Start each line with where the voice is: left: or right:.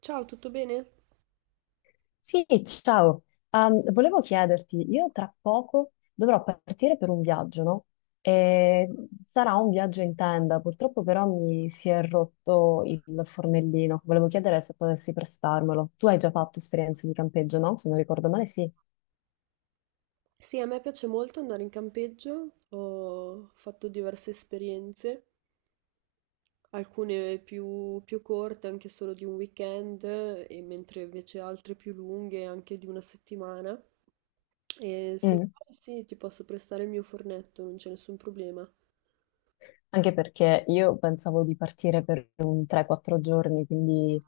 right: Ciao, tutto bene?
left: Sì, ciao. Volevo chiederti, io tra poco dovrò partire per un viaggio, no? E sarà un viaggio in tenda, purtroppo però mi si è rotto il fornellino. Volevo chiedere se potessi prestarmelo. Tu hai già fatto esperienze di campeggio, no? Se non ricordo male, sì.
right: Sì, a me piace molto andare in campeggio, ho fatto diverse esperienze, alcune più corte, anche solo di un weekend, e mentre invece altre più lunghe, anche di una settimana. E se
left: Mm.
right: vuoi, sì, ti posso prestare il mio fornetto, non c'è nessun problema.
left: Anche perché io pensavo di partire per un 3-4 giorni, quindi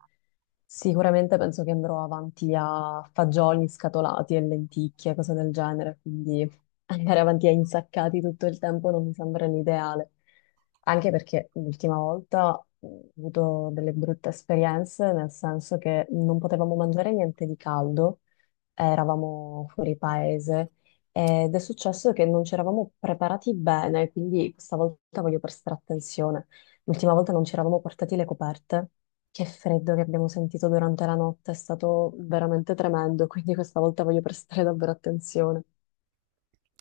left: sicuramente penso che andrò avanti a fagioli scatolati e lenticchie, cose del genere, quindi andare avanti a insaccati tutto il tempo non mi sembra l'ideale. Anche perché l'ultima volta ho avuto delle brutte esperienze, nel senso che non potevamo mangiare niente di caldo, eravamo fuori paese ed è successo che non ci eravamo preparati bene, quindi questa volta voglio prestare attenzione. L'ultima volta non ci eravamo portati le coperte. Che freddo che abbiamo sentito durante la notte, è stato veramente tremendo, quindi questa volta voglio prestare davvero attenzione.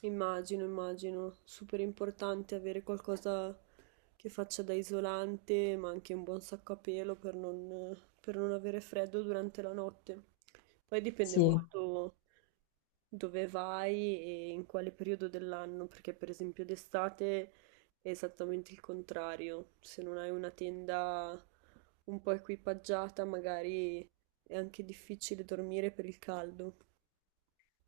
right: Immagino, immagino, super importante avere qualcosa che faccia da isolante, ma anche un buon sacco a pelo per non avere freddo durante la notte. Poi dipende
left: Sì.
right: molto dove vai e in quale periodo dell'anno, perché per esempio d'estate è esattamente il contrario. Se non hai una tenda un po' equipaggiata, magari è anche difficile dormire per il caldo.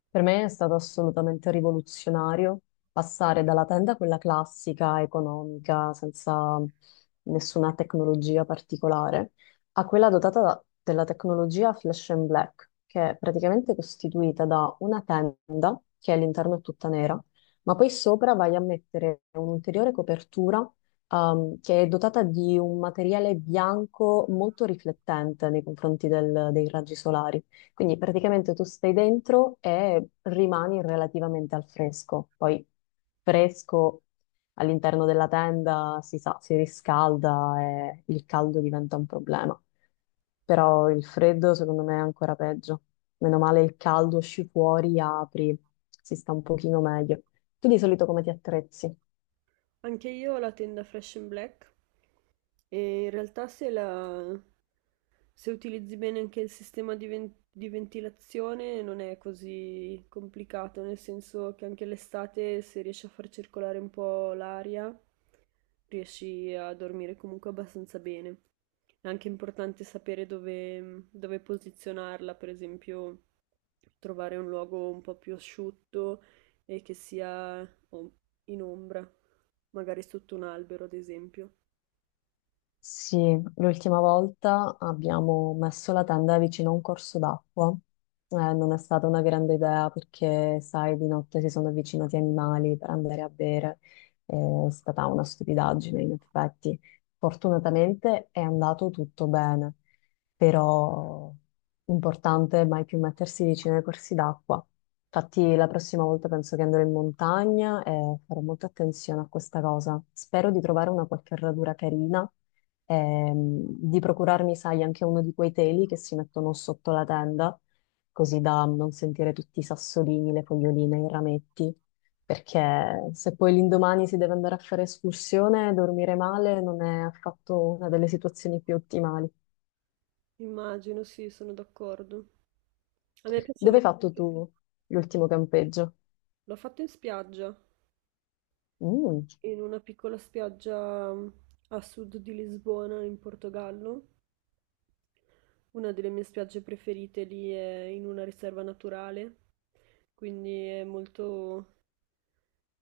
left: Per me è stato assolutamente rivoluzionario passare dalla tenda, quella classica, economica, senza nessuna tecnologia particolare, a quella dotata della tecnologia Flash and Black, che è praticamente costituita da una tenda, che all'interno è tutta nera, ma poi sopra vai a mettere un'ulteriore copertura, che è dotata di un materiale bianco molto riflettente nei confronti dei raggi solari. Quindi praticamente tu stai dentro e rimani relativamente al fresco. Poi fresco all'interno della tenda si sa, si riscalda e il caldo diventa un problema. Però il freddo secondo me è ancora peggio. Meno male il caldo, esci fuori, apri, si sta un pochino meglio. Tu di solito come ti attrezzi?
right: Anche io ho la tenda Fresh and Black e in realtà se utilizzi bene anche il sistema di ventilazione non è così complicato, nel senso che anche l'estate se riesci a far circolare un po' l'aria riesci a dormire comunque abbastanza bene. È anche importante sapere dove posizionarla, per esempio trovare un luogo un po' più asciutto e che sia om- in ombra, magari sotto un albero, ad esempio.
left: Sì, l'ultima volta abbiamo messo la tenda vicino a un corso d'acqua. Non è stata una grande idea perché, sai, di notte si sono avvicinati animali per andare a bere. È stata una stupidaggine, in effetti. Fortunatamente è andato tutto bene, però importante mai più mettersi vicino ai corsi d'acqua. Infatti, la prossima volta penso che andrò in montagna e farò molta attenzione a questa cosa. Spero di trovare una qualche radura carina, di procurarmi, sai, anche uno di quei teli che si mettono sotto la tenda, così da non sentire tutti i sassolini, le foglioline, i rametti, perché se poi l'indomani si deve andare a fare escursione, dormire male non è affatto una delle situazioni più ottimali.
right: Immagino, sì, sono d'accordo. A me piace
left: Dove
right: molto.
left: hai fatto tu l'ultimo campeggio?
right: L'ho fatto in spiaggia,
left: Mm.
right: in una piccola spiaggia a sud di Lisbona, in Portogallo. Una delle mie spiagge preferite lì è in una riserva naturale, quindi è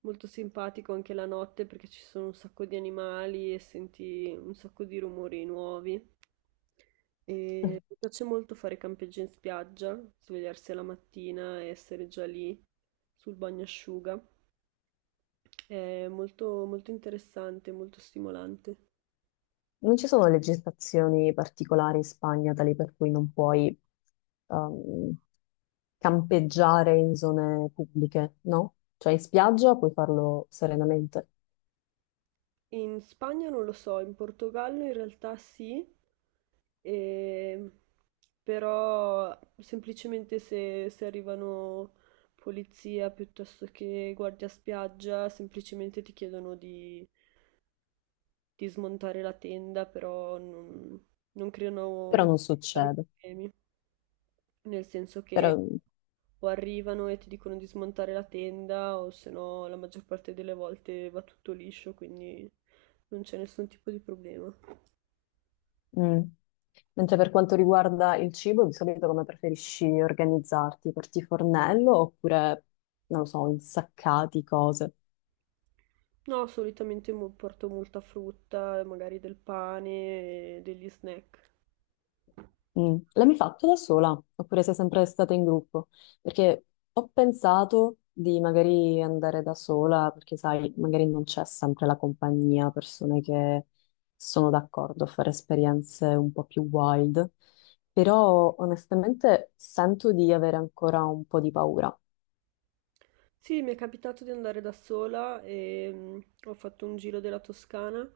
right: molto simpatico anche la notte perché ci sono un sacco di animali e senti un sacco di rumori nuovi. E mi piace molto fare campeggio in spiaggia, svegliarsi la mattina e essere già lì sul bagnasciuga. È molto interessante, molto stimolante.
left: Non ci sono legislazioni particolari in Spagna tali per cui non puoi ehm, campeggiare in zone pubbliche, no? Cioè in spiaggia puoi farlo serenamente,
right: In Spagna non lo so, in Portogallo in realtà sì, E- però semplicemente se arrivano polizia piuttosto che guardia spiaggia, semplicemente ti chiedono di smontare la tenda, però non, non
left: però
right: creano
left: non
right: tali
left: succede.
right: problemi, nel senso che
left: Però,
right: o arrivano e ti dicono di smontare la tenda, o se no la maggior parte delle volte va tutto liscio, quindi non c'è nessun tipo di problema.
left: mm. Mentre per quanto riguarda il cibo, di solito come preferisci organizzarti? Porti fornello oppure, non lo so, insaccati cose?
right: No, solitamente porto molta frutta, magari del pane, e degli snack.
left: Mm. L'hai mai fatto da sola? Oppure sei sempre stata in gruppo? Perché ho pensato di magari andare da sola, perché sai, magari non c'è sempre la compagnia, persone che sono d'accordo a fare esperienze un po' più wild, però onestamente sento di avere ancora un po' di paura.
right: Sì, mi è capitato di andare da sola e ho fatto un giro della Toscana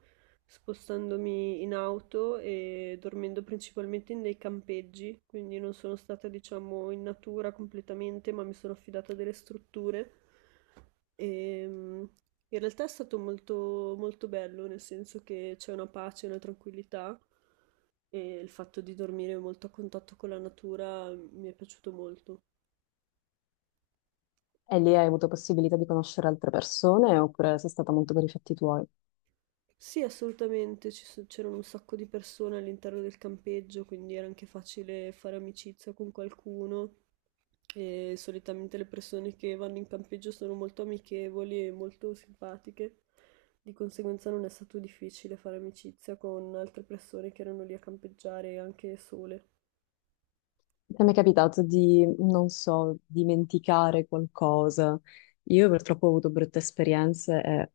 right: spostandomi in auto e dormendo principalmente in dei campeggi, quindi non sono stata, diciamo, in natura completamente, ma mi sono affidata a delle strutture. E, mm, In realtà è stato molto bello, nel senso che c'è una pace, una tranquillità e il fatto di dormire molto a contatto con la natura mi è piaciuto molto.
left: E lì hai avuto possibilità di conoscere altre persone oppure sei stata molto per i fatti tuoi?
right: Sì, assolutamente, c'erano un sacco di persone all'interno del campeggio, quindi era anche facile fare amicizia con qualcuno. E solitamente le persone che vanno in campeggio sono molto amichevoli e molto simpatiche, di conseguenza non è stato difficile fare amicizia con altre persone che erano lì a campeggiare anche sole.
left: Ti è mai capitato di, non so, dimenticare qualcosa? Io purtroppo ho avuto brutte esperienze e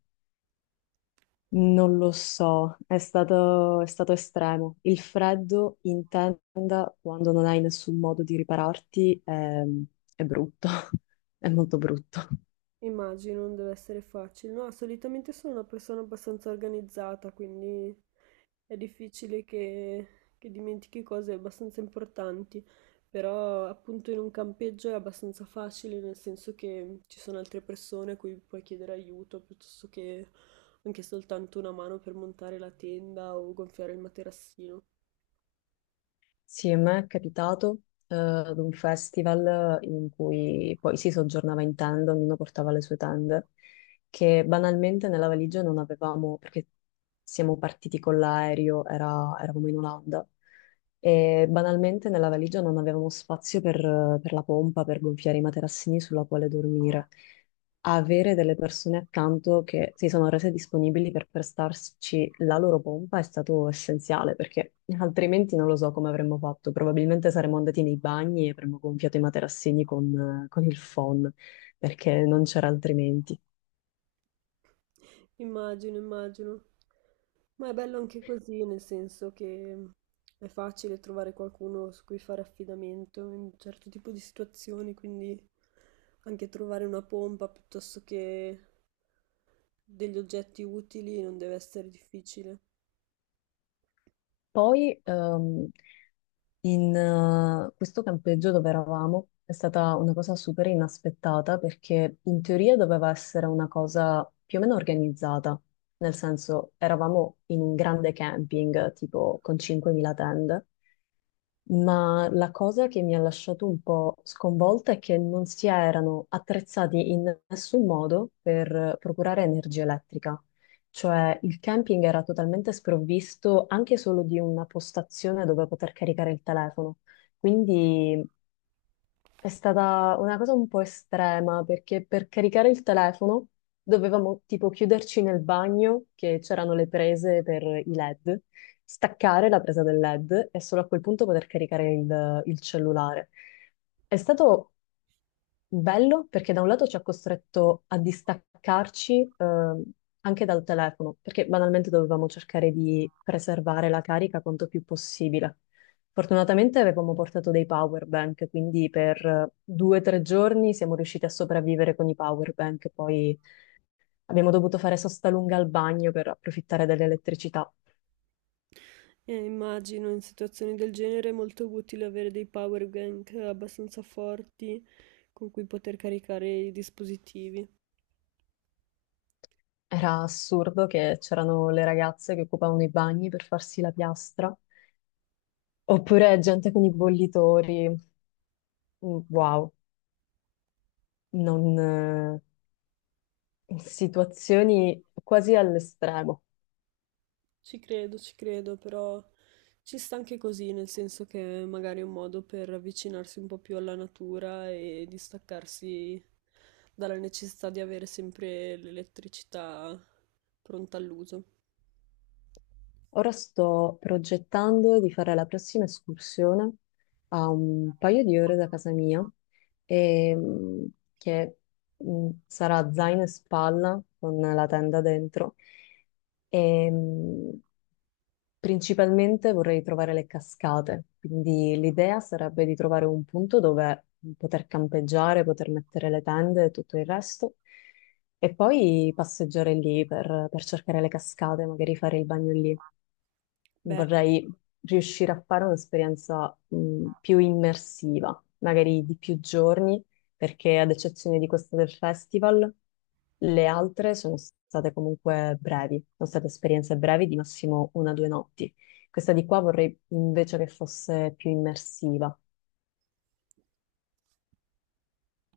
left: non lo so, è stato estremo. Il freddo in tenda, quando non hai nessun modo di ripararti, è brutto, è molto brutto.
right: Immagino, non deve essere facile. No, solitamente sono una persona abbastanza organizzata, quindi è difficile che dimentichi cose abbastanza importanti, però appunto in un campeggio è abbastanza facile, nel senso che ci sono altre persone a cui puoi chiedere aiuto, piuttosto che anche soltanto una mano per montare la tenda o gonfiare il materassino.
left: Sì, a me è capitato, ad un festival in cui poi si soggiornava in tenda, ognuno portava le sue tende, che banalmente nella valigia non avevamo, perché siamo partiti con l'aereo, eravamo in Olanda, e banalmente nella valigia non avevamo spazio per, la pompa, per gonfiare i materassini sulla quale dormire. Avere delle persone accanto che si sono rese disponibili per prestarci la loro pompa è stato essenziale, perché altrimenti non lo so come avremmo fatto. Probabilmente saremmo andati nei bagni e avremmo gonfiato i materassini con il phon, perché non c'era altrimenti.
right: Immagino, immagino. Ma è bello anche così, nel senso che è facile trovare qualcuno su cui fare affidamento in un certo tipo di situazioni, quindi anche trovare una pompa piuttosto che degli oggetti utili non deve essere difficile.
left: Poi, in questo campeggio dove eravamo è stata una cosa super inaspettata perché in teoria doveva essere una cosa più o meno organizzata, nel senso eravamo in un grande camping tipo con 5.000 tende, ma la cosa che mi ha lasciato un po' sconvolta è che non si erano attrezzati in nessun modo per procurare energia elettrica. Cioè il camping era totalmente sprovvisto anche solo di una postazione dove poter caricare il telefono. Quindi è stata una cosa un po' estrema perché per caricare il telefono dovevamo tipo chiuderci nel bagno che c'erano le prese per i LED, staccare la presa del LED e solo a quel punto poter caricare il cellulare. È stato bello perché da un lato ci ha costretto a distaccarci, anche dal telefono, perché banalmente dovevamo cercare di preservare la carica quanto più possibile. Fortunatamente avevamo portato dei power bank, quindi per 2 o 3 giorni siamo riusciti a sopravvivere con i power bank, poi abbiamo dovuto fare sosta lunga al bagno per approfittare dell'elettricità.
right: E immagino in situazioni del genere è molto utile avere dei power bank abbastanza forti con cui poter caricare i dispositivi.
left: Era assurdo che c'erano le ragazze che occupavano i bagni per farsi la piastra, oppure gente con i bollitori. Wow, non, in situazioni quasi all'estremo.
right: Ci credo, però ci sta anche così, nel senso che magari è un modo per avvicinarsi un po' più alla natura e distaccarsi dalla necessità di avere sempre l'elettricità pronta all'uso.
left: Ora sto progettando di fare la prossima escursione a un paio di ore da casa mia, e, che sarà zaino e spalla con la tenda dentro. E, principalmente vorrei trovare le cascate, quindi l'idea sarebbe di trovare un punto dove poter campeggiare, poter mettere le tende e tutto il resto, e poi passeggiare lì per, cercare le cascate, magari fare il bagno lì.
right: Beh.
left: Vorrei riuscire a fare un'esperienza più immersiva, magari di più giorni, perché ad eccezione di questa del festival, le altre sono state comunque brevi, sono state esperienze brevi di massimo 1 o 2 notti. Questa di qua vorrei invece che fosse più immersiva.